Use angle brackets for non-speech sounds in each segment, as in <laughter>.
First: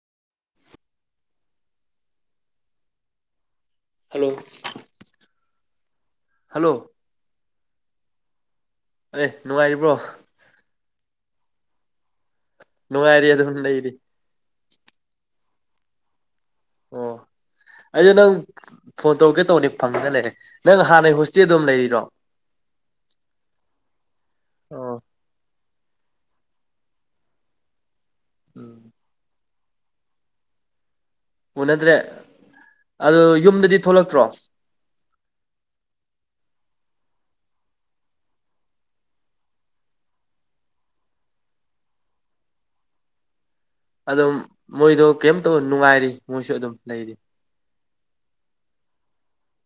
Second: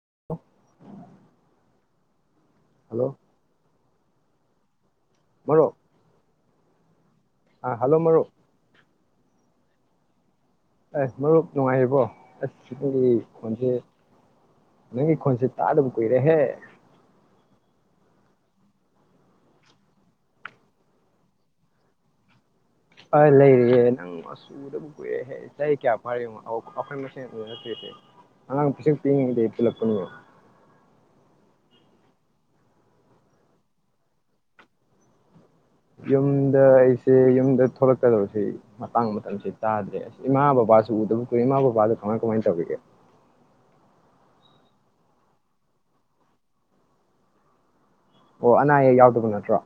<inaudible> Hello hello hello ꯑ hello ꯃꯔꯨꯞ ꯑꯦ ꯅꯨꯡꯉꯥꯏꯔꯤꯕ꯭ꯔꯣ ꯑꯦ ꯃꯔꯨꯞ ꯅꯨꯡꯉꯥꯏꯔꯤꯕꯣ ꯁꯤꯈꯣꯒꯤ ꯅꯨꯡꯉꯥꯏꯔꯤ ꯑꯗꯨꯝ ꯈꯣꯟꯁꯦ ꯂꯩꯔꯤ ꯅꯪꯒꯤ ꯈꯣꯟꯁꯦ ꯇꯥꯗꯕ ꯀꯏꯔꯦꯍꯦ ꯑꯣ ꯑꯩꯗꯣ ꯅꯪ ꯐꯣꯟ ꯇꯧꯔꯛꯀꯦ ꯇꯧꯕꯅꯤ ꯐꯪꯗꯅ ꯂꯩꯔꯦ ꯅꯪ ꯍꯥꯟꯅꯩ ꯍꯣꯁꯇꯦꯜꯗꯝ ꯂꯩꯔꯤꯔꯣ ꯍꯣꯏ ꯂꯩꯔꯤꯑꯦ ꯅꯪ ꯃꯆꯨꯗꯝ ꯑꯣ ꯀꯨꯏꯦ ꯆꯍꯤ ꯀꯌꯥ ꯄꯈꯣꯏ ꯃ ꯅꯔꯤꯦ ꯑ ꯎꯝ ꯄꯨꯤꯁ ꯄꯤꯅꯤꯡꯦ ꯂꯂꯄꯅꯤꯒꯣ ꯎꯅꯗ꯭ꯔꯦ ꯑꯗꯨ ꯌꯨꯝꯗꯗꯤ ꯊꯣꯛꯂꯛꯇ꯭ꯔꯣ ꯌꯨꯝꯗ ꯑꯩꯁꯦ ꯌꯨꯝꯗ ꯊꯣꯛꯂꯛꯀꯗꯧꯁꯤꯦ ꯃꯇꯥꯡ ꯃꯇꯝꯁꯤ ꯇꯥꯗ꯭ꯔꯦꯁ ꯏꯃꯥ ꯕꯕꯥꯁꯨ ꯎꯗꯕ ꯀꯏ ꯏꯃꯥ ꯕꯕꯥꯗ ꯀꯃꯥꯏ ꯀꯃꯥꯏꯅ ꯇꯧꯔꯤꯒꯦ ꯑꯗꯨꯝ ꯃꯣꯏꯗꯣ ꯀꯩꯝꯇꯧ ꯅꯨꯡꯉꯥꯏꯔꯤ ꯃꯣꯏꯁꯨ ꯑꯗꯨꯝ ꯂꯩꯔꯤ ꯑꯣ ꯑꯅꯥ ꯑꯌꯦꯛ ꯌꯥꯎꯗꯕ ꯅꯠꯇ꯭ꯔꯣ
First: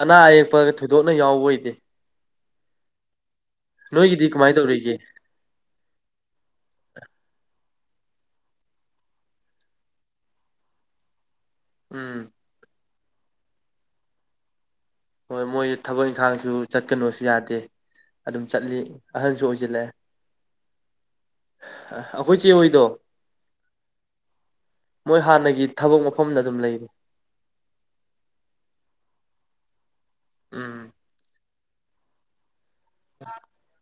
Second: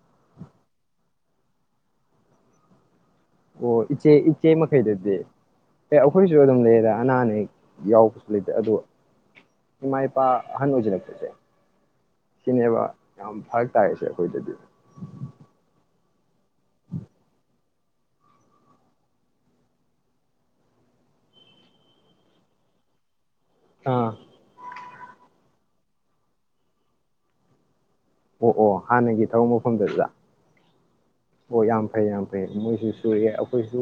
ꯑꯅꯥ ꯑꯌꯦꯛꯄꯒ ꯊꯣꯏꯗꯣꯛꯅ ꯌꯥꯎꯕ ꯑꯣꯏꯗꯦ ꯑꯣ ꯏꯆꯦ ꯅꯣꯏꯒꯤꯗꯤ ꯏꯆꯦ ꯀꯃꯥꯏꯅ ꯇꯧꯔꯤꯒꯦ ꯃꯈꯩꯗꯨꯗꯤ ꯑꯦ ꯑꯩꯈꯣꯏꯁꯨ ꯑꯗꯨꯝ ꯂꯩꯌꯦꯗ ꯑꯅꯥ ꯑꯅꯤꯌꯦꯛ ꯌꯥꯎꯕꯁꯨ ꯂꯩꯇꯦ ꯑ ꯏꯃꯥ ꯏꯄꯥ ꯑꯍꯟ ꯑꯣꯏꯖꯜꯂꯛꯄꯁꯦ ꯎꯝ ꯁꯤꯅꯦꯕꯥ ꯌꯥꯝ ꯐꯔꯛ ꯇꯥꯁꯦ ꯑꯩꯈꯣꯏꯗꯗꯤ ꯍꯣꯏ ꯃꯣꯏ ꯊꯕꯛ ꯏꯪꯈꯥꯡꯁꯨ ꯆꯠꯀꯅꯣꯁꯨ ꯌꯥꯗꯦ ꯑꯗꯨꯝ ꯆꯠꯂꯤ ꯑꯍꯟꯁꯨ ꯑꯣꯏꯁꯤꯜꯂꯛꯑꯦ ꯑꯩꯈꯣꯏ ꯆꯦ ꯍꯗꯣ ꯑꯥ ꯃꯣꯏ ꯍꯥꯟꯅꯒꯤ ꯊꯕꯛ ꯃꯐꯝꯗ ꯑꯗꯨꯝ ꯂꯩꯔꯤ ꯑꯣ ꯑꯣ ꯍꯥꯟꯅꯒꯤ ꯊꯕꯛ ꯃꯐꯝꯗꯗ ꯎꯝ ꯑꯣ ꯌꯥꯝ ꯐꯩ ꯌꯥꯝ ꯐꯩ ꯃꯣꯏ ꯍꯧꯖꯤꯁꯨ ꯑꯩꯈꯣꯏꯁꯨ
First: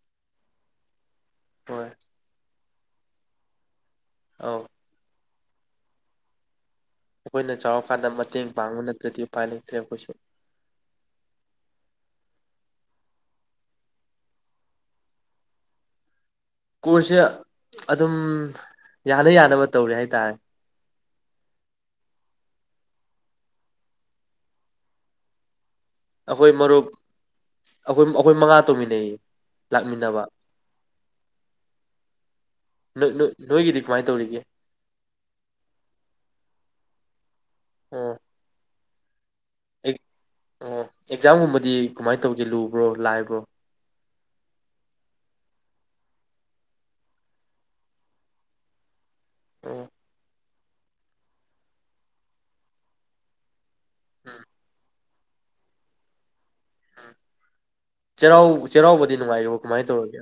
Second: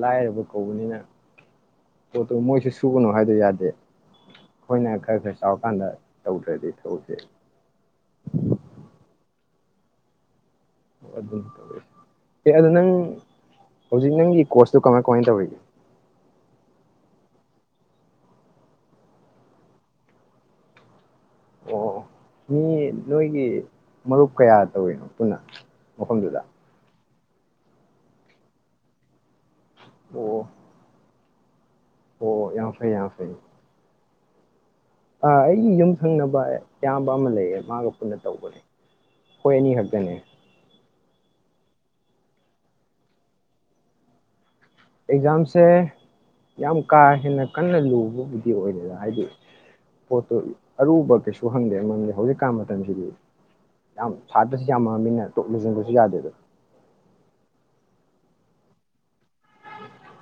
ꯂꯥꯏꯔꯕ ꯀꯧꯕꯅꯤꯅ ꯍꯣꯏ ꯑꯣ ꯃꯣꯏꯁꯤ ꯁꯨꯒꯅꯨ ꯍꯥꯏꯗꯣ ꯌꯥꯗꯦ ꯑꯧ ꯍꯣꯏꯅꯦ ꯈꯔ ꯈꯔꯁꯤ ꯆꯥꯎꯔꯀꯥꯟꯗ ꯇꯧꯗ꯭ꯔꯗꯤ ꯊꯕꯛꯁꯦ ꯑꯩꯈꯣꯏꯅ ꯆꯥꯎꯔꯀꯥꯟꯗ ꯃꯇꯦꯡ ꯄꯥꯡꯕ ꯅꯠꯇ꯭ꯔꯗꯤ ꯄꯅꯤꯛꯇ꯭ꯔꯦ ꯀꯁꯨ ꯑꯗꯨ ꯇꯧꯋ ꯑꯦ ꯑꯗꯣ ꯅꯪ ꯍꯧꯖꯤꯛ ꯅꯪꯒꯤ ꯀꯣꯔꯁꯇꯨ ꯀꯃꯥꯏ ꯀꯃꯥꯏ ꯇꯧꯔꯤꯒꯦ ꯀꯣꯔꯁꯁꯦ ꯑꯗꯨꯝ ꯌꯥꯅ ꯌꯥꯅꯕ ꯇꯧꯔꯦ ꯍꯥꯏꯇꯥꯔꯦ ꯑꯣ ꯃꯤ ꯅꯣꯏꯒꯤ ꯃꯔꯨꯞ ꯀꯌꯥ ꯇꯧꯏꯤꯅꯣ ꯄꯨꯟꯅ ꯃꯐꯝꯗꯨꯗ ꯑꯩꯈꯣꯏ ꯃꯔꯨꯞ ꯑꯩꯈꯣꯏ ꯑꯩꯈꯣꯏ ꯃꯉꯥ ꯇꯣꯡꯃꯤꯟꯅꯩꯌꯦ ꯂꯥꯛꯃꯤꯟꯅꯕ ꯑꯣ ꯑꯣ ꯌꯥꯝ ꯐꯩ ꯅꯣꯏ ꯅꯣꯏꯒꯤꯗꯤ ꯀꯨꯃꯥꯏ ꯇꯧꯅꯤ <inaudible> ꯑ ꯑꯩꯒꯤ ꯌꯨꯝ ꯊꯪꯅꯕ ꯑꯌꯥꯝꯕ ꯑꯃ ꯂꯩꯌꯦ ꯃꯥꯒ ꯑꯣ ꯄꯨꯟꯅ ꯇꯧꯕꯅꯦ ꯍꯣꯏ ꯑꯅꯤ ꯈꯛꯇꯅꯦ ꯑꯣ ꯑꯦꯛꯖꯥꯝꯒꯨꯝꯕꯗꯤ ꯀꯃꯥꯏꯅ ꯇꯧꯒꯦ ꯂꯨꯕ꯭ꯔꯣ ꯂꯥꯏꯕ꯭ꯔꯣ ꯑꯦꯛꯖꯥꯝꯁꯦ ꯌꯥꯝ ꯀꯥ ꯍꯦꯟꯅ ꯀꯟꯅ ꯂꯨꯕꯕꯨꯗꯤ ꯑꯣꯏꯔꯦꯗ ꯍꯥꯏꯗꯤ ꯎꯝ ꯄꯣꯠꯇ ꯑꯔꯨꯕ ꯀꯩꯁꯨ ꯍꯪꯗꯦ ꯃꯔꯝꯗꯤ ꯍꯧꯖꯤꯛꯀꯥꯟ ꯃꯇꯝꯁꯤꯗꯤ ꯌꯥꯝ ꯎꯝ ꯁꯥꯠꯄꯁꯤ ꯌꯥꯝꯃꯃꯤꯅ ꯇꯣꯛꯅ ꯆꯤꯡꯕꯁꯨ ꯌꯥꯗꯦꯗ ꯆꯩꯔꯥꯎ ꯆꯩꯔꯥꯎꯕꯗꯤ ꯅꯨꯡꯉꯥꯏꯔꯤꯕꯣ ꯀꯃꯥꯏꯅ ꯇꯧꯔꯒꯦ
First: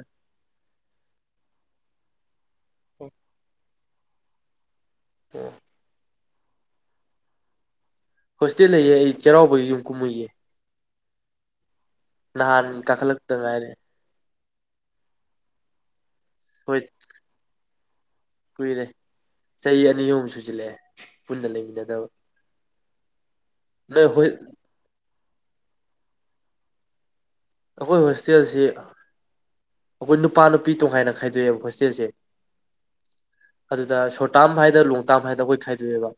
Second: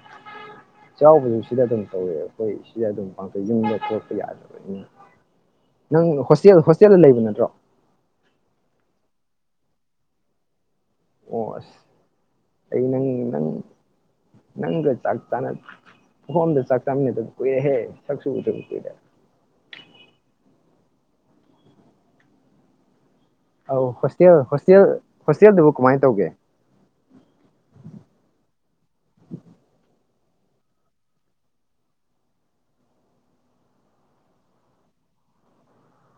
ꯆꯥꯎꯕꯗꯨ ꯁꯤꯗ ꯑꯗꯨꯝ ꯇꯧꯋꯦꯕ ꯑꯩꯈꯣꯏ ꯁꯤꯗ ꯑꯗꯨꯝ ꯄꯥꯡꯊꯣꯛꯏ ꯌꯨꯝꯗ ꯊꯣꯄ ꯌꯥꯗꯕ ꯅꯪ ꯍꯁ ꯣꯦꯜ ꯍꯣꯁꯇꯦꯜꯗ ꯂꯩꯕ ꯅꯠꯇ꯭ꯔꯣ ꯍꯣꯁꯇꯦꯜ ꯂꯩꯌꯦ ꯑꯩ ꯆꯩꯔꯥꯎꯕꯒꯤ ꯌꯨꯝ ꯀꯨꯝꯍꯩꯌꯦ ꯑꯣꯁ ꯅꯍꯥꯟ ꯀꯈꯂ ꯇ ꯉꯥꯏꯅꯦꯦ ꯅꯪ ꯆꯥꯛ ꯇꯅ ꯍꯗ ꯍꯣꯏ ꯆꯥꯛ ꯆꯝ ꯀ ꯍꯦ ꯆꯁꯨ ꯆ ꯀꯨꯏꯔꯦ ꯀꯗ ꯆꯍꯤ ꯑꯅꯤ ꯑꯍꯨꯝ ꯁꯨꯖꯤꯜꯂꯛꯑꯦ ꯄꯨꯟꯅ ꯂꯩꯃꯤꯟꯅꯗꯕ ꯑꯥꯎ ꯅꯣꯏ ꯍꯣꯁ ꯍꯣꯁ ꯍꯣꯁꯤꯌꯥ ꯑꯗꯨꯕꯨ ꯀꯃꯥꯏꯅ ꯇꯧꯒꯦ ꯑꯩꯈꯣꯏ ꯍꯣꯁꯇꯦꯜꯁꯤ ꯑꯩꯈꯣꯏ ꯅꯨꯄꯥ ꯅꯨꯄꯤ ꯇꯣꯉꯥꯏꯅ ꯈꯥꯏꯗꯣꯛꯑꯦꯕ ꯍꯣꯁꯇꯦꯜꯁꯦ ꯑꯗꯨꯗ ꯁꯣꯔꯠ ꯇꯥꯝ ꯍꯥꯏꯗꯅ ꯂꯣꯡ ꯇꯥꯝ ꯍꯥꯏꯗꯅ ꯑꯩꯈꯣꯏ ꯈꯥꯏꯗꯣꯛꯑꯦꯕ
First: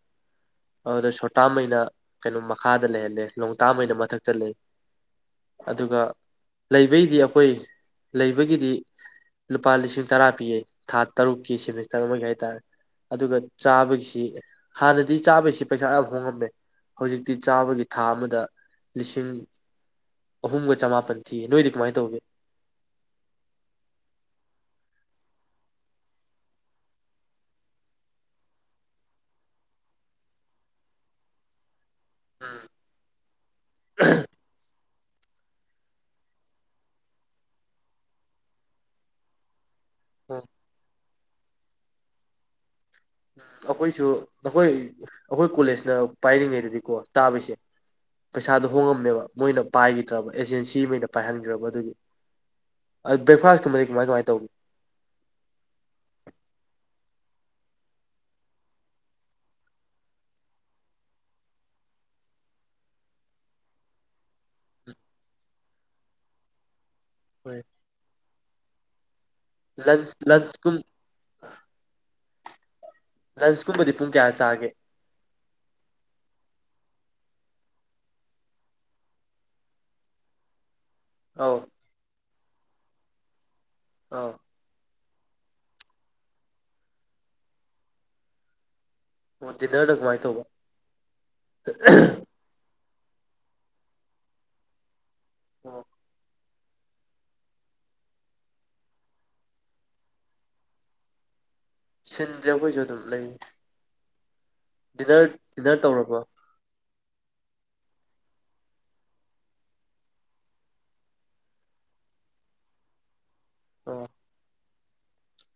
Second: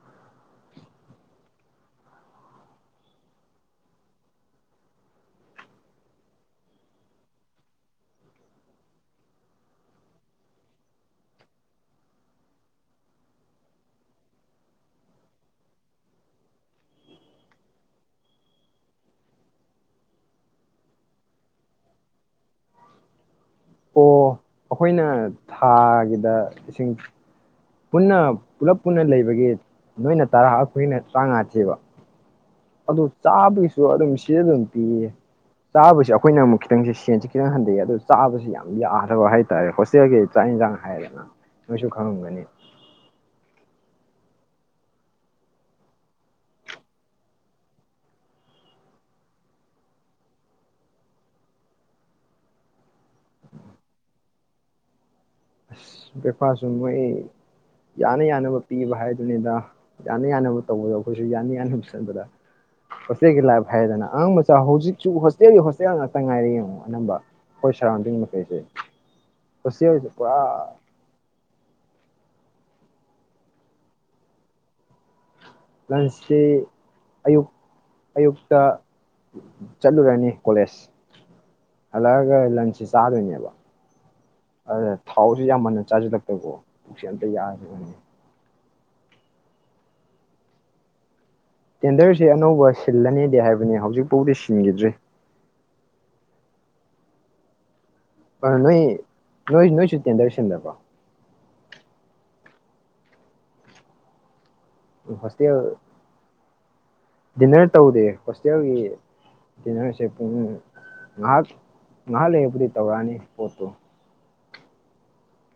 ꯑꯗꯨꯗ ꯁꯣꯔꯠ ꯇꯥꯔꯝ ꯑꯣꯏꯅ ꯀꯩꯅꯣ ꯃꯈꯥꯗ ꯂꯩꯍꯜꯂꯦ ꯂꯣꯡ ꯇꯥꯝ ꯑꯣꯏꯅ ꯃꯊꯛꯇ ꯂꯩ ꯑꯗꯨꯒ ꯂꯩꯕꯩꯗꯤ ꯑꯩꯈꯣꯏ ꯂꯩꯕꯒꯤꯗꯤ ꯂꯨꯄꯥ ꯂꯤꯁꯤꯡ ꯇꯔꯥ ꯄꯤꯌꯦ ꯊꯥ ꯇꯔꯨꯛꯀꯤ ꯁꯦꯃꯤꯁꯇꯔ ꯑꯃꯒꯤ ꯍꯥꯏ ꯇꯥꯔꯦ ꯑꯗꯨꯒ ꯆꯥꯕꯒꯤꯁꯤ ꯍꯥꯟꯅꯗꯤ ꯆꯥꯕꯩꯁꯤ ꯄꯩꯁꯥ ꯌꯥꯝ ꯍꯣꯡꯉꯝꯃꯦ ꯍꯧꯖꯤꯛꯇꯤ ꯆꯥꯕꯒꯤ ꯊꯥ ꯑꯃꯗ ꯂꯤꯁꯤꯡ ꯑꯍꯨꯝꯒ ꯆꯃꯥꯄꯜ ꯅꯣꯏꯗꯤ ꯀꯃꯥꯏꯅ ꯇꯧꯒꯦ ꯑꯣ ꯑꯩꯈꯣꯏꯅ ꯊꯥꯒꯤꯗ ꯏꯁꯤꯡ ꯄꯨꯟꯅ ꯄꯨꯂꯞ ꯄꯨꯟꯅ ꯂꯩꯕꯒꯤ ꯅꯣꯏꯅ ꯇꯔꯥ ꯑꯩꯈꯣꯏꯅ ꯇꯔꯥꯃꯉꯥꯥꯁꯦꯕ ꯎꯝ ꯑꯗꯨ ꯆꯥꯕꯒꯤꯁꯨ ꯑꯗꯨꯝ ꯁꯤꯗ ꯑꯗꯨꯝ ꯄꯤꯌꯦ ꯆꯥꯕꯁꯤ ꯑꯩꯈꯣꯏꯅ ꯑꯃꯨꯛ ꯈꯤꯇꯪꯁꯦ ꯁꯦꯟꯁꯦ ꯈꯤꯇꯪ ꯍꯟꯊꯩꯑ ꯑꯗꯨ ꯆꯥꯕꯁꯤ ꯌꯥꯝ ꯌꯥꯗ꯭ꯔꯕ ꯍꯥꯏꯇꯥꯔꯦ ꯆꯦ ꯑꯣ ꯆꯥꯡꯟꯖꯥꯡ ꯍꯥꯏꯔꯦꯅ ꯃꯁꯨ ꯈꯪꯒꯅꯤ ꯎꯝ ꯑꯩꯈꯣꯏꯁꯨ ꯅꯈꯣꯏ ꯑꯩꯈꯣꯏ ꯀꯣꯂꯦꯖꯅ ꯄꯥꯏꯔꯤꯉꯩꯗꯗꯤꯀꯣ ꯇꯥꯕꯁꯦ ꯄꯩꯁꯥꯗꯣ ꯍꯣꯡꯉꯝꯃꯦꯕ ꯃꯣꯏꯅ ꯄꯥꯏꯈꯤꯗ꯭ꯔꯕ ꯑꯦꯖꯦꯟꯁꯤꯈꯩꯅ ꯄꯥꯏꯍꯟꯈ꯭ꯔꯕ ꯑꯗꯨꯒꯤ ꯑ ꯕ꯭ꯔꯦꯛꯐꯥꯁꯀꯨꯝꯃꯗꯤ ꯀꯃꯥꯏ ꯀꯃꯥꯏꯅ ꯇꯧꯒ ꯑꯁ ꯕ꯭ꯔꯦꯛꯐꯥꯁꯁꯨ ꯃꯣꯏ ꯌꯥꯅ ꯌꯥꯅꯕ ꯄꯤꯕ ꯍꯥꯏꯗꯨꯅꯤꯗ ꯌꯥꯅ ꯌꯥꯅꯕ ꯇꯧꯕꯗ ꯑꯩꯈꯣꯏꯁꯨ ꯌꯥꯅ ꯌꯥꯅꯕ ꯆꯟꯕꯗ ꯍꯣꯁꯇꯦꯜꯒꯤ ꯂꯥꯏꯐ ꯍꯥꯏꯔꯗꯅ ꯑꯉꯥꯡ ꯃꯆꯥ ꯍꯧꯖꯤꯛꯁꯨ ꯍꯣꯁꯇꯦꯜꯒꯤ ꯍꯣꯁꯇꯦꯜ ꯉꯥꯛꯇ ꯉꯥꯏꯔꯦ ꯌꯦꯡꯉ ꯑꯅꯝꯕ ꯑꯩꯈꯣꯏ ꯁꯔꯥꯎꯟꯗꯤꯡ <unintelligible> ꯈꯨꯁꯤ ꯑꯣꯏ ꯂꯟꯁ ꯆꯀ ꯂꯟꯁꯀꯨꯝ ꯂꯟꯁꯀꯨꯝꯕꯗꯤ ꯄꯨꯡ ꯀꯌꯥ ꯆꯥꯒꯦ ꯂꯟꯁꯁꯤ ꯑꯌꯨꯛ ꯑꯌꯨꯛꯇ ꯆꯠꯂꯨꯔꯅꯤ ꯀꯣꯂꯦꯖ ꯑꯧ ꯑꯂꯒ ꯂꯁꯤ ꯆꯥꯅꯤꯕ ꯑ ꯊꯥꯎꯁꯨ ꯌꯥꯝ ꯃꯟꯅ ꯆꯥꯁꯤꯜꯂꯛꯇꯕꯀꯣ ꯄꯨꯁꯤ ꯑꯝꯇ ꯌꯥꯗꯕꯅꯦ ꯃꯗꯤꯟꯅ ꯂ ꯀꯃꯥꯏ ꯇꯧꯕꯧꯕ ꯇꯦꯟꯗꯔꯁꯤ ꯑꯅꯧꯕ ꯁꯤꯂꯅꯤꯗꯤ ꯍꯥꯏꯕꯅꯤ ꯍꯧꯖꯤꯛꯐꯥꯎꯗꯤ ꯁꯤꯟꯈꯤꯗ꯭ꯔꯤ꯫ ꯑ ꯅꯣꯏ ꯅꯣꯏ ꯅꯣꯏ ꯆꯨꯠꯇꯦ ꯗꯔꯁꯟꯗ ꯕꯔꯣ꯫ ꯁꯤꯟꯗꯔ꯭ꯦ ꯑꯩꯈꯣꯏꯁꯨ ꯑꯗꯨꯝ ꯂꯩꯔꯤ꯫ ꯗꯤꯅꯔ ꯍꯣꯁꯇꯦꯜ ꯗꯤꯅꯔ ꯇꯧꯔꯕꯣ? ꯗꯤꯟꯅꯔ ꯇꯧꯗꯦ ꯍꯣꯁꯇꯦꯜꯒꯤ ꯗꯤꯟꯅꯔꯁꯦ ꯄꯨꯡ ꯉꯥꯏꯍꯥꯛ ꯉꯥꯏꯍꯥꯛ ꯂꯩꯔꯄꯨꯗꯤ ꯇꯧꯔꯛꯑꯅꯤ꯫ ꯄꯣꯠꯇꯣ ꯑꯣ꯫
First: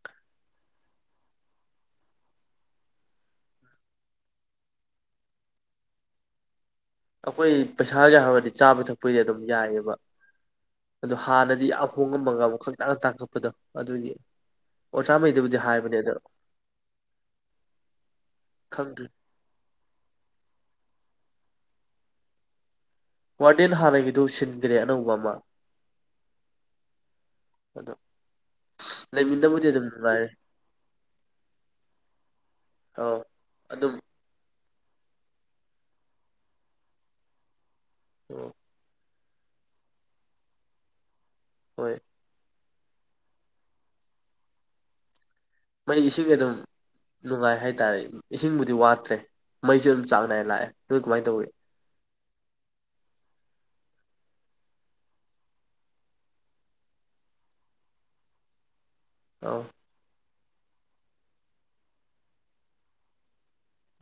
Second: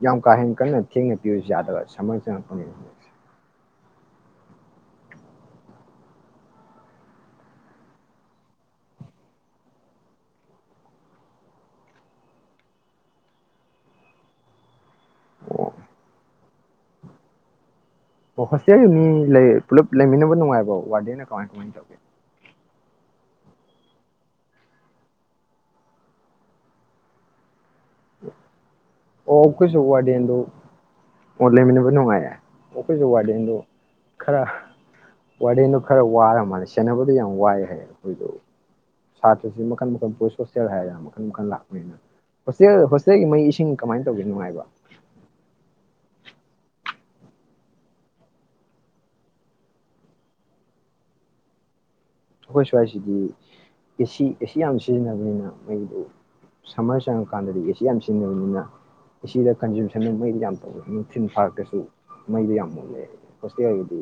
ꯌꯥꯝ ꯀꯥꯍꯦꯟ ꯀꯟꯅ ꯊꯦꯡꯅ ꯄꯤꯔꯁꯨ ꯌꯥꯗꯕ ꯁꯝꯃꯔ ꯑꯩꯈꯣꯏ ꯄꯩꯁꯥꯒꯤ ꯍꯥꯏꯔꯗꯤ ꯆꯥꯕ ꯊꯛꯄꯩꯗꯤ ꯑꯗꯨꯝ ꯌꯥꯏꯑꯕ ꯑꯗꯨꯣ ꯍꯥꯟꯅꯗꯤ ꯌꯥꯝ ꯍꯣꯡꯉꯝꯃꯒ ꯈꯛꯇꯥꯡ ꯇꯥꯡꯀꯛꯄꯗꯣ ꯑꯗꯨꯒꯤ ꯑꯣ ꯆꯥꯝꯃꯩꯗꯨꯕꯨꯗꯤ ꯍꯥꯏꯕꯅꯦ ꯑꯗ ꯍꯣꯁꯇ꯭ꯦꯜ ꯒꯤ ꯃꯤ ꯂꯩ ꯄꯨꯜꯂꯞ ꯂꯩꯃꯤꯟꯅꯕ ꯅꯨꯡꯉꯥꯏꯕꯣ ꯋꯥꯔꯗꯦꯅ ꯀꯃꯥꯏ ꯀꯃꯥꯏꯅ ꯇꯧꯒꯦ? ꯋꯥꯔꯗꯦꯟ ꯍꯥꯟꯅꯒꯤꯗꯨ ꯁꯤꯟꯈ꯭ꯔꯦ ꯑꯅꯧꯕ ꯑꯃ ꯫ <inaudible> ꯑꯣ ꯈꯣꯏꯁꯨ ꯋꯔꯗꯦꯟ ꯅꯨꯡꯉꯥꯏꯔꯦ ꯗꯨ ꯑꯣꯟ ꯂꯩꯃꯤꯟ ꯅꯕ ꯅꯨꯡꯉꯏ ꯑꯈꯣꯏꯖꯨ ꯑꯧ ꯋꯥꯔꯗꯦꯟ ꯗꯤ ꯑꯗꯨꯝ ꯈꯔꯥ ꯋꯥꯔꯗꯦꯟꯗꯨ ꯈꯔ ꯋꯥꯔ ꯃꯥꯜꯂꯦ ꯁꯦꯟꯅꯕꯗꯤ ꯌꯥꯝ ꯋꯥꯏꯦ ꯍꯥꯏꯌꯦ꯫ <unintelligible> ꯁꯥꯇ꯭ꯔꯁꯤ ꯃꯈꯟ- ꯃꯈꯟ ꯕꯣꯏꯁ ꯍꯣꯁꯇꯦꯜ ꯍꯥꯏꯔꯦ ꯑꯃꯨꯛ ꯍꯣꯏ <unintelligible> ꯍꯣꯁꯇꯦꯜ ꯍꯣꯁꯇꯦꯜꯒꯤ ꯃꯩ ꯏꯁꯤꯡ ꯀꯃꯥꯏꯅ ꯇꯧꯒꯦ ꯅꯨꯡꯉꯥꯏꯕ ꯃꯩ ꯏꯁꯤꯡꯦ ꯑꯗꯨꯝ ꯅꯨꯡꯉꯥꯏ ꯍꯥꯏꯇꯥꯔꯦ ꯏꯁꯤꯡꯕꯨꯗꯤ ꯋꯥꯠꯇ꯭ꯔꯦ ꯃꯩꯁꯨ ꯑꯗꯨꯝ ꯆꯥꯡ ꯅꯥꯏꯅ ꯂꯥꯛꯑꯦ ꯅꯣꯏ ꯀꯃꯥꯏꯅ ꯇꯧꯋꯤ ꯑꯩꯈꯣꯏ ꯁ꯭ꯋꯥꯏꯁꯤꯗꯤ ꯑꯦꯁꯤ ꯑꯦꯁꯤ ꯌꯥꯝ ꯁꯤꯖꯤꯟꯅꯕꯅꯤꯅ ꯃꯣꯏꯗꯨ ꯁꯝꯃꯔ ꯆꯪꯉꯀꯥꯟꯗꯗꯤ ꯑꯦꯁꯤ ꯌꯥꯝ ꯁꯤꯖꯤꯟꯅꯕꯅꯤꯅ ꯁꯤꯗ ꯑꯧ ꯀꯟꯖꯨꯝꯁꯟ ꯃꯣꯏꯗꯤ ꯌꯥꯝ ꯅꯨꯡꯊꯤꯟ ꯐꯥꯔꯛꯇꯥꯁꯨ ꯃꯩꯗꯨ ꯌꯥꯝ ꯃꯨꯠꯂꯦ ꯍꯣꯁꯇꯦꯜ ꯒꯤꯗꯤ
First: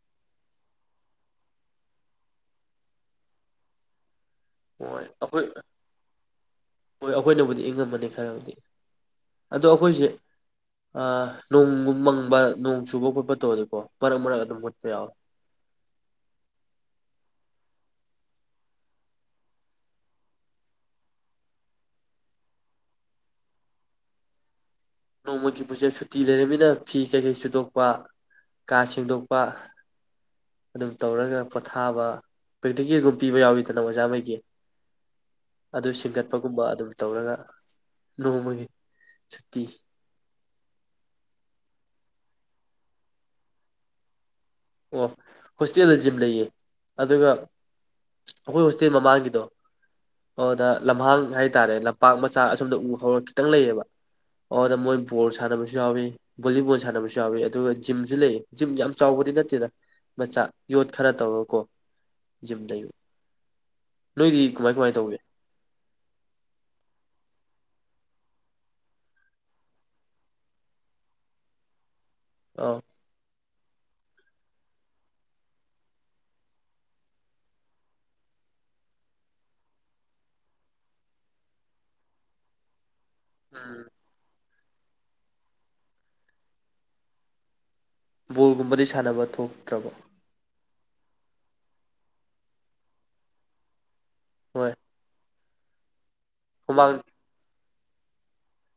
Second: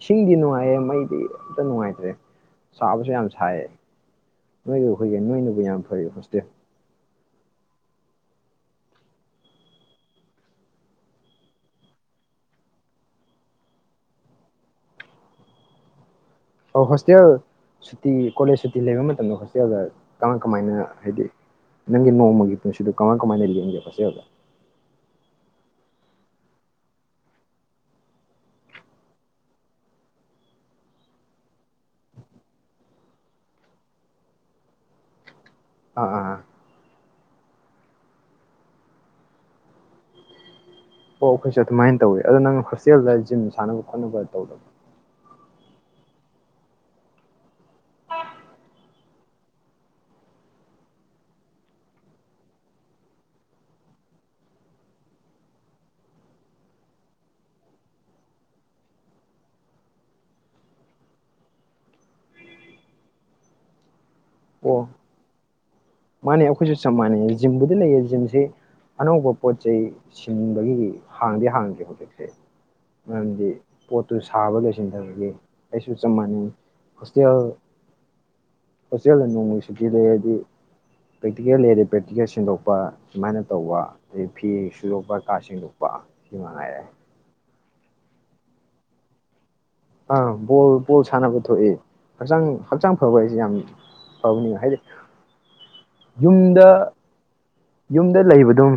ꯏꯁꯤꯡꯗꯤ ꯅꯨꯡꯉꯥꯏꯌꯦꯦꯡ ꯃꯩꯗꯤ ꯑꯝꯇ ꯅꯨꯡꯉꯥꯏꯇ꯭ꯔꯦ꯫ ꯁꯥꯕꯁꯨ ꯌꯥꯝ ꯁꯥꯌꯦ꯫ ꯅꯣꯏꯗ ꯍꯣꯏ ꯑꯩꯈꯣꯏꯒꯤ ꯑꯩꯈꯣꯏ ꯅꯣꯏꯅꯕꯨ ꯌꯥꯝ ꯐꯩ ꯍꯣꯁꯇꯦꯜ꯫ ꯍꯣꯏ ꯑꯩꯈꯣꯏꯅꯕꯨꯗꯤ ꯏꯪꯉꯝꯃꯅꯤ ꯈꯔꯕꯨꯗꯤ ꯑꯗꯣ ꯑꯩꯈꯣꯏꯁꯦ ꯅꯣꯡꯒꯨꯝ ꯃꯪꯕ ꯅꯣꯡ ꯆꯨꯕ ꯈꯣꯠꯄ ꯇꯧꯔꯗꯤꯀꯣ ꯃꯔꯛ - ꯃꯔꯛ ꯑꯗꯨꯝ ꯍꯨꯠꯄ ꯌꯥꯎꯋꯦ꯫ ꯑꯣ ꯍꯣꯁꯇꯦꯜ ꯁꯨꯇꯤ ꯀꯣꯂꯦꯖ ꯁꯨꯇꯤ ꯂꯩꯕ ꯃꯇꯝꯗ ꯍꯣꯁꯇꯦꯜꯗ ꯀꯃꯥꯏ- ꯀꯃꯥꯏꯅ ꯍꯥꯏꯗꯤ ꯅꯪꯒꯤ ꯅꯣꯡꯃꯒꯤ ꯄꯨꯟꯁꯤꯗꯣ ꯀꯃꯥꯏ - ꯀꯃꯥꯏꯅ ꯂꯒꯦ ꯍꯣꯁꯇꯦꯜꯗ꯫ ꯅꯣꯡꯃꯒꯤ ꯄꯨꯣꯠꯁꯦ ꯁꯨꯇꯤ ꯂꯩꯔꯕꯃꯤꯅ ꯐꯤ ꯀꯩꯀꯩ ꯁꯨꯗꯣꯛꯄ, ꯀꯥ ꯁꯦꯡꯗꯣꯛꯄ, ꯑꯗꯨꯝ ꯇꯧꯔꯒ ꯄꯣꯊꯥꯕ ꯄ꯭ꯔꯦꯛꯇꯤꯀꯦꯜꯒꯨꯝ ꯄꯤꯕ ꯌꯥꯎꯋꯤꯗꯅ ꯑꯣꯖꯥꯈꯩꯗꯤ ꯑꯗꯨ ꯑꯥ ꯑꯥ ꯁꯤꯡꯒꯠꯄꯒꯨꯝꯕ ꯑꯗꯨꯝ ꯇꯧꯔꯒ ꯅꯣꯡꯃꯒꯤ ꯁꯨꯇꯤ ꯑꯣ ꯑꯩꯈꯣꯏꯁꯨ ꯑꯗꯨꯃꯥꯏꯅ ꯇꯧꯋꯤ ꯑꯗꯣ ꯅꯪ ꯍꯣꯁꯇꯦꯜꯗ ꯖꯤꯝ ꯁꯥꯟꯅꯕ ꯈꯣꯠꯅꯕ ꯇꯧ ꯑꯣ ꯍꯣꯁꯇꯦꯜꯗ ꯖꯤꯝ ꯂꯩꯌꯦ ꯑꯗꯨꯒ ꯑꯩꯈꯣꯏ ꯍꯣꯁꯇꯦꯜ ꯃꯃꯥꯡꯒꯤꯗꯣ ꯑꯗꯨꯗ ꯂꯝꯍꯥꯡ ꯍꯥꯏꯇꯥꯔꯦ ꯂꯝꯄꯥꯛ ꯃꯆꯥ ꯑꯁꯣꯝꯗ ꯎ ꯍꯧꯔꯒ ꯈꯤꯇꯪ ꯂꯩꯌꯦꯕ ꯑꯗꯨꯗ ꯃꯣꯏ ꯕꯣꯜ ꯁꯥꯟꯅꯕꯁꯨ ꯌꯥꯎꯏ ꯕꯣꯂꯤꯕꯣꯜ ꯁꯥꯟꯅꯕꯁꯨ ꯌꯥꯎꯋꯤ ꯑꯗꯨꯒ ꯖꯤꯝꯁꯨ ꯂꯩꯌꯦ ꯖꯤꯝ ꯌꯥꯝ ꯆꯥꯎꯕꯗꯤ ꯅꯠꯇꯦ ꯅꯠꯇꯦꯗ ꯃꯆꯥ ꯌꯣꯠ ꯈꯔ ꯇꯧꯔꯀꯣ ꯖꯤꯝꯗ ꯌ ꯅꯣꯏꯗꯤ ꯀꯃꯥꯏ ꯑꯣ ꯀꯃꯥꯏꯅ ꯇꯧꯒꯦ ꯃꯥꯅꯦ ꯑꯩꯈꯣꯏꯁꯨ ꯆꯞ ꯃꯥꯟꯅꯩ ꯖꯤꯝꯕꯨꯗꯤ ꯂꯩꯌꯦ ꯖꯤꯝꯁꯤ ꯑꯅꯧꯕ ꯄꯣꯠꯆꯩ ꯁꯤꯟꯕꯒꯤ ꯍꯥꯡꯗꯤ ꯍꯥꯡꯗꯦ ꯍꯧꯖꯤꯛ ꯑꯥ ꯃꯔꯝꯗꯤ ꯄꯣꯠꯇꯨ ꯁꯥꯕ ꯂꯣꯏꯁꯤꯟꯗꯕꯒꯤ ꯑꯩꯁꯨ ꯆꯞ ꯃꯥꯟꯅꯩ ꯍꯣꯁꯇꯦꯜ ꯍꯣꯁꯇꯦꯜꯗ ꯅꯣꯡꯃꯒꯤ ꯁꯨꯇꯤ ꯂꯩ ꯍꯥꯏꯗꯤ ꯄ꯭ꯔꯦꯛꯇꯤꯀꯦꯜ ꯂꯩꯔꯦ ꯄ꯭ꯔꯦꯛꯇꯤꯀꯦꯜ ꯁꯤꯟꯗꯣꯛꯄ ꯁꯨꯃꯥꯏꯅ ꯇꯧꯕ ꯑꯩ ꯐꯤ ꯁꯨꯗꯣꯛꯄ ꯀꯥ ꯁꯦꯡꯗꯣꯛꯄ ꯁꯤ ꯃꯉꯥꯏꯔꯦ ꯕꯣꯜꯒꯨꯝꯕꯗꯤ ꯁꯥꯟꯅꯕ ꯊꯣꯛ ꯑ ꯕꯣꯜ ꯕꯣꯜ ꯁꯥꯟꯅꯕ ꯊꯣꯛꯑꯦ ꯍꯛꯆꯥꯡ ꯍꯛꯆꯥꯡ ꯐꯕ ꯍꯥꯏꯁꯦ ꯌꯥꯝ ꯐꯕꯅꯤ ꯍꯣꯏ ꯍꯥꯏꯗꯤ ꯌꯨꯝꯗ ꯍꯨꯃꯥꯡ ꯌꯨꯝꯗ ꯂꯩꯕ ꯑꯗꯨꯝ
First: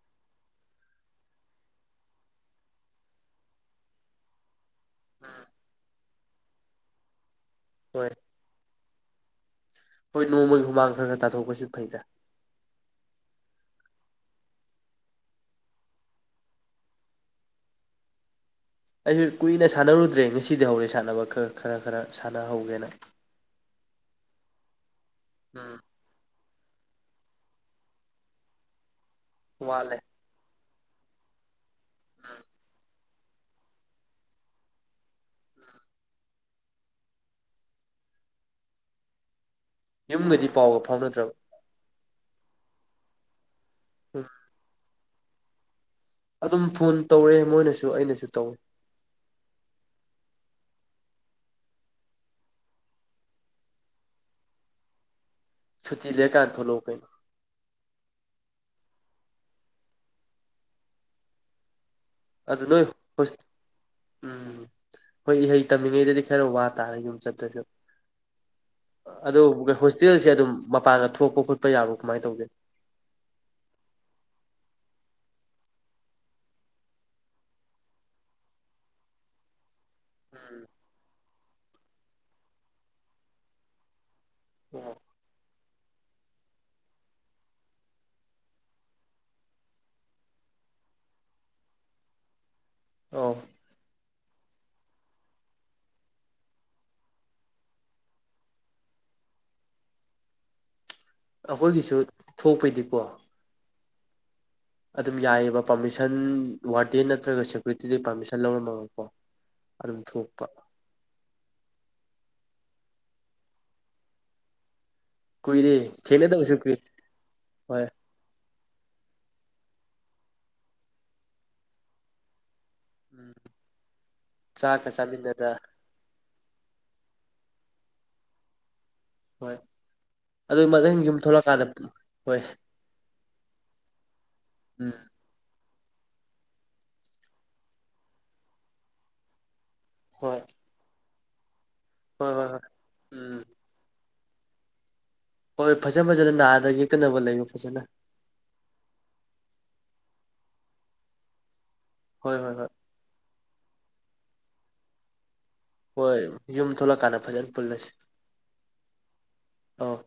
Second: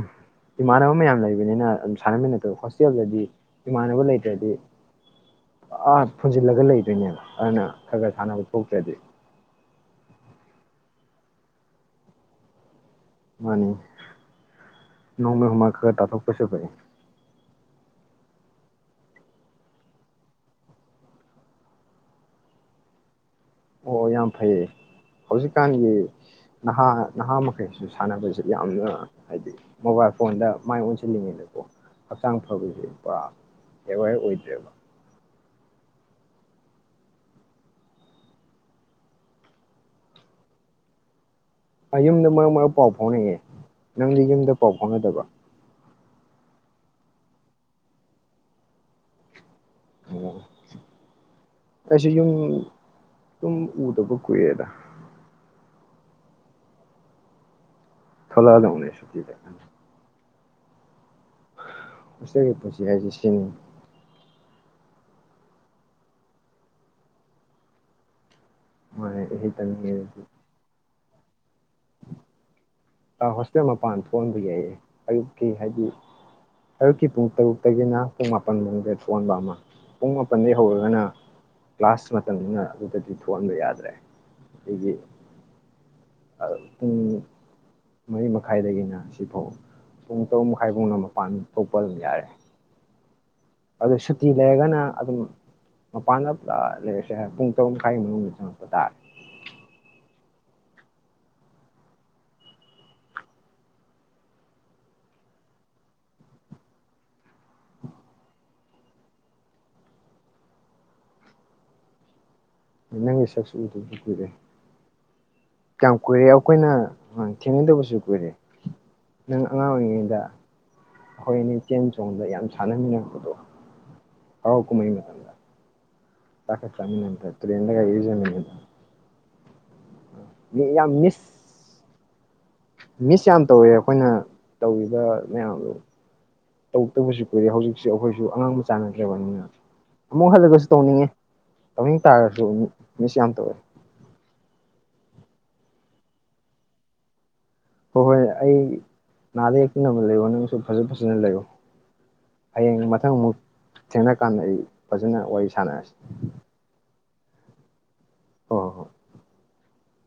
ꯏꯃꯥꯟꯅꯕ ꯃꯌꯥꯝ ꯂꯩꯕꯅꯤꯅ ꯑꯗꯨꯝ ꯁꯥꯟꯅꯃꯤꯟꯅꯠꯇꯕ ꯍꯣꯁꯇꯦꯜꯗꯗꯤ ꯏꯃꯥꯟꯅꯕ ꯂꯩꯇ꯭ꯔꯗꯤ ꯑꯝ ꯐꯨꯟꯖꯤꯜꯂꯒ ꯂꯩꯗꯣꯏꯅꯦꯕ ꯑꯗꯨꯅ ꯈꯔ ꯍꯣꯏ ꯈꯔ ꯁꯥꯟꯅꯕ ꯊꯣꯛ ꯍꯥꯏꯗꯤ ꯍꯣꯏ ꯅꯣꯡꯃꯒꯤ ꯍꯨꯃꯥꯡ ꯈꯔ ꯈꯔ ꯇꯥꯊꯣꯛꯄꯁꯤ ꯐꯩꯗ ꯃꯥꯅꯤ ꯅꯣꯡꯃ ꯍꯨꯃꯥꯡ ꯈꯔ ꯇꯥꯊꯣꯛꯄꯁꯤ ꯐꯩ ꯑꯩꯁꯨ ꯀꯨꯏꯅ ꯁꯥꯟꯅꯔꯨꯗ꯭ꯔꯦ ꯉꯁꯤꯗꯤ ꯍꯧꯔꯦ ꯁꯥꯟꯅꯕ ꯈꯔ ꯈꯔ ꯁꯥꯟꯅꯍꯧꯒꯦꯅ ꯑꯣ ꯌꯥꯝ ꯐꯩꯌꯦ ꯎꯝ ꯍꯧꯖꯤꯛꯀꯥꯟꯒꯤ ꯅꯍꯥ ꯅꯍꯥ ꯃꯈꯩꯁꯨ ꯁꯥꯟꯅꯕꯁꯤ ꯌꯥꯝꯅ ꯍꯥꯏꯗꯤ ꯋꯥꯠꯂꯦ ꯃꯣꯕꯥꯏꯜ ꯐꯣꯟ ꯃꯥꯏ ꯑꯣꯟꯁꯤꯜꯂꯤꯉꯦꯅꯀꯣ ꯍꯛꯆꯥꯡ ꯐꯕꯁꯦ ꯄꯨꯔꯥ ꯑꯦꯋꯥꯏꯔ ꯑꯣꯏꯗꯦꯕ ꯌꯨꯝꯒꯗꯤ ꯄꯥꯎꯒ ꯐꯥꯎꯅꯗ꯭ꯔ ꯌꯨꯝꯗ ꯃꯔꯛ ꯃꯔꯛ ꯄꯥꯎ ꯐꯥꯎꯅꯩꯌꯦ ꯅꯪꯗꯤ ꯎꯝ ꯌꯨꯝꯗ ꯄꯥꯎ ꯐꯥꯎꯅꯗꯕꯔ ꯑꯗꯨꯝ ꯐꯣꯟ ꯇꯧꯔꯦ ꯃꯣꯏꯅꯁꯨ ꯑꯩꯅꯁꯨ ꯇꯧꯋ ꯑꯩꯁꯦ ꯌꯨꯝ ꯑꯗꯨꯨꯝ ꯎꯗꯕ ꯀꯨꯏꯔꯦꯗ ꯁꯨꯇꯤ ꯂꯩ ꯀꯥꯟ ꯊꯣꯛꯂꯣ ꯀꯩꯅꯣ ꯊꯣꯛꯂꯛ ꯑꯗꯧꯅꯦ ꯃꯁꯤꯗꯒꯤ ꯑꯗꯨ ꯅꯣꯏ ꯄꯨꯟꯁꯤ ꯍꯥꯏꯁꯦ ꯁꯤꯅꯤ ꯎꯝ ꯍꯣꯏ ꯏꯍꯩ ꯇꯝꯃꯤꯉꯩꯗꯗꯤ ꯈꯔ ꯋꯥ ꯇꯥꯔꯦ ꯌꯨꯝ ꯆꯠꯇ꯭ꯔꯁꯨ ꯃꯥꯅꯦ ꯑꯗꯨꯣ ꯏꯍꯩ ꯇꯝꯃꯤꯉꯩꯗꯗꯤ ꯍꯣꯁꯇꯦꯜꯁꯦ ꯑꯗꯨꯝ ꯃꯄꯥꯡꯒ ꯀꯠꯊ ꯊꯣꯛꯄ ꯈꯣꯠꯄ ꯌꯥꯕ꯭ꯔ ꯀꯃꯥꯏꯅ ꯇꯧꯒꯦ ꯍꯣꯁꯇꯦꯜ ꯃꯄꯥꯟ ꯊꯣꯛꯍꯟꯕ ꯌꯥꯏꯌꯦ ꯑꯌꯨꯛꯀꯤ ꯍꯥꯏꯗꯤ ꯑꯌꯨꯛꯀꯤ ꯄꯨꯡ ꯇꯔꯨꯛꯇꯒꯤꯅ ꯄꯨꯡ ꯃꯥꯄꯟ ꯐꯗꯦ ꯊꯣꯛꯟꯕ ꯑꯃ ꯄꯨꯡ ꯃꯥꯄꯟꯗꯒꯤꯩ ꯎꯝ ꯍꯧꯔꯒꯅ ꯀ꯭ꯂꯥꯁ ꯃꯇꯝꯅꯤꯅ ꯑꯗꯨꯗꯗꯤ ꯊꯣꯛꯍꯟꯕ ꯌꯥꯗ꯭ꯔꯦ ꯑꯩꯗꯤ ꯑꯣ ꯄꯨꯡ ꯃꯔꯤ ꯃꯈꯥꯏꯗꯒꯤꯅ ꯁꯤꯐꯥꯎ ꯄꯨꯡ ꯇꯔꯨꯛ ꯃꯈꯥꯏ ꯐꯥꯎꯅ ꯃꯄꯥꯟ ꯊꯣꯛꯄ ꯑꯗꯨꯝ ꯌꯥꯔꯦ ꯑꯣ ꯑꯗꯨ ꯁꯨꯇꯤ ꯂꯩꯔꯒꯅ ꯑꯗꯨꯝ ꯃꯄꯥꯟꯗ ꯄꯨꯔꯥ ꯂꯩꯔꯁꯦ ꯄꯨꯡ ꯇꯔꯨꯛ ꯃꯈꯥꯏꯒꯤ ꯃꯅꯨꯡꯗ ꯆꯪꯉꯛꯄ ꯇꯥꯔꯦ ꯑꯩꯈꯣꯏꯒꯤꯁꯨ ꯊꯣꯛꯄꯩꯗꯤꯀꯣ ꯑꯗꯨꯝ ꯌꯥꯏꯑꯕ ꯄꯥꯔꯃꯤꯁꯟ ꯋꯥꯔꯗꯦꯟ ꯅꯠꯇ꯭ꯔꯒ ꯁꯦꯀꯨꯔꯤꯇꯤꯗ ꯄꯥꯔꯃꯤꯁꯟ ꯂꯧꯔꯝꯃꯒꯀꯣ ꯑꯗꯨꯝ ꯊꯣꯛꯄ ꯅꯪꯒꯤ ꯁꯛꯁꯨ ꯎꯗꯨꯁꯨ ꯀꯔꯑꯦ ꯀꯨꯏꯔꯦ ꯀꯌꯥꯝ ꯀꯨꯏꯔꯦ ꯊꯦꯡꯅꯗꯕꯁꯨ ꯑꯩꯈꯣꯏꯅ ꯀꯨꯏꯔꯦ ꯍꯣꯏ ꯊꯦꯡꯅꯗꯕꯁꯨ ꯀꯨꯏꯔꯦ ꯅꯪ ꯑꯉꯥꯡ ꯑꯣꯏꯔꯤꯉꯩꯗ ꯍꯣꯔꯦꯟꯅ ꯆꯦꯟ ꯆꯣꯡꯕ ꯌꯥꯝ ꯎꯝ ꯁꯅꯃꯤꯅꯗ ꯍꯔꯥꯎ ꯀꯨꯝꯃ ꯆꯥꯛꯀ ꯃ ꯃꯇꯝ ꯆꯥꯃꯤꯟꯅꯗ ꯄꯈ ꯇꯃꯤꯅ ꯇꯠꯇꯔꯤ ꯌꯦꯟꯒ ꯌꯦꯖꯃꯤꯅꯤꯗ ꯍꯣꯏ ꯑꯗꯨ ꯃꯊꯪ ꯌꯨꯝ ꯃꯤꯁ ꯊꯣꯛꯂꯛꯀꯥꯟꯗ ꯍꯣꯏ ꯃꯤꯁ ꯌꯥꯝ ꯇꯧꯋꯦ ꯑꯩꯈꯣꯏꯅ ꯎꯝ ꯇꯧꯔꯤꯕ ꯃꯌꯥꯝꯗꯨꯣ ꯇꯧꯗꯕꯁꯨ ꯀꯨꯏꯔꯦ ꯍꯧꯖꯤꯛꯁꯦ ꯑꯩꯈꯣꯏꯁꯨ ꯑꯉꯥꯡ ꯃꯆꯥ ꯅꯠꯇ꯭ꯔꯕꯅꯤꯅ ꯑꯃꯨꯛ ꯍꯣꯏ ꯍꯜꯂꯒꯁꯨ ꯇꯧꯅꯤꯡꯉꯦ ꯑꯗꯨ ꯇ ꯍꯣꯏ ꯍꯣꯏ ꯍꯣꯏ ꯃꯤꯁꯤꯤ ꯎꯝ ꯑꯟꯇꯔꯦ ꯍꯣꯏ ꯐꯖꯅ ꯐꯖꯅ ꯅꯥꯗ ꯌꯦꯛꯇꯅꯕ ꯂꯩꯌ ꯍꯣꯏ ꯍꯣꯏ ꯑꯩ ꯅꯥꯗ ꯍꯛꯇ ꯑꯃ ꯂꯩꯕꯣ ꯐꯖꯦ ꯐꯖꯅ ꯂꯩꯒꯣ ꯍꯣꯏ ꯍꯣꯏ ꯍꯣꯏ ꯍꯌꯦꯡ ꯃꯊꯪ ꯑꯃꯨꯛ ꯊꯦꯡꯅ ꯀꯥꯟꯗ ꯑꯩ ꯐꯖꯅ ꯋꯥꯔꯤ ꯁꯥꯟꯅꯔꯁꯤ ꯍꯣꯏ ꯌꯨꯝ ꯊꯣꯛꯂꯛ ꯀꯥꯟꯅꯕ ꯐꯖꯅ ꯄꯨꯜꯂꯁꯤ ꯍ ꯑ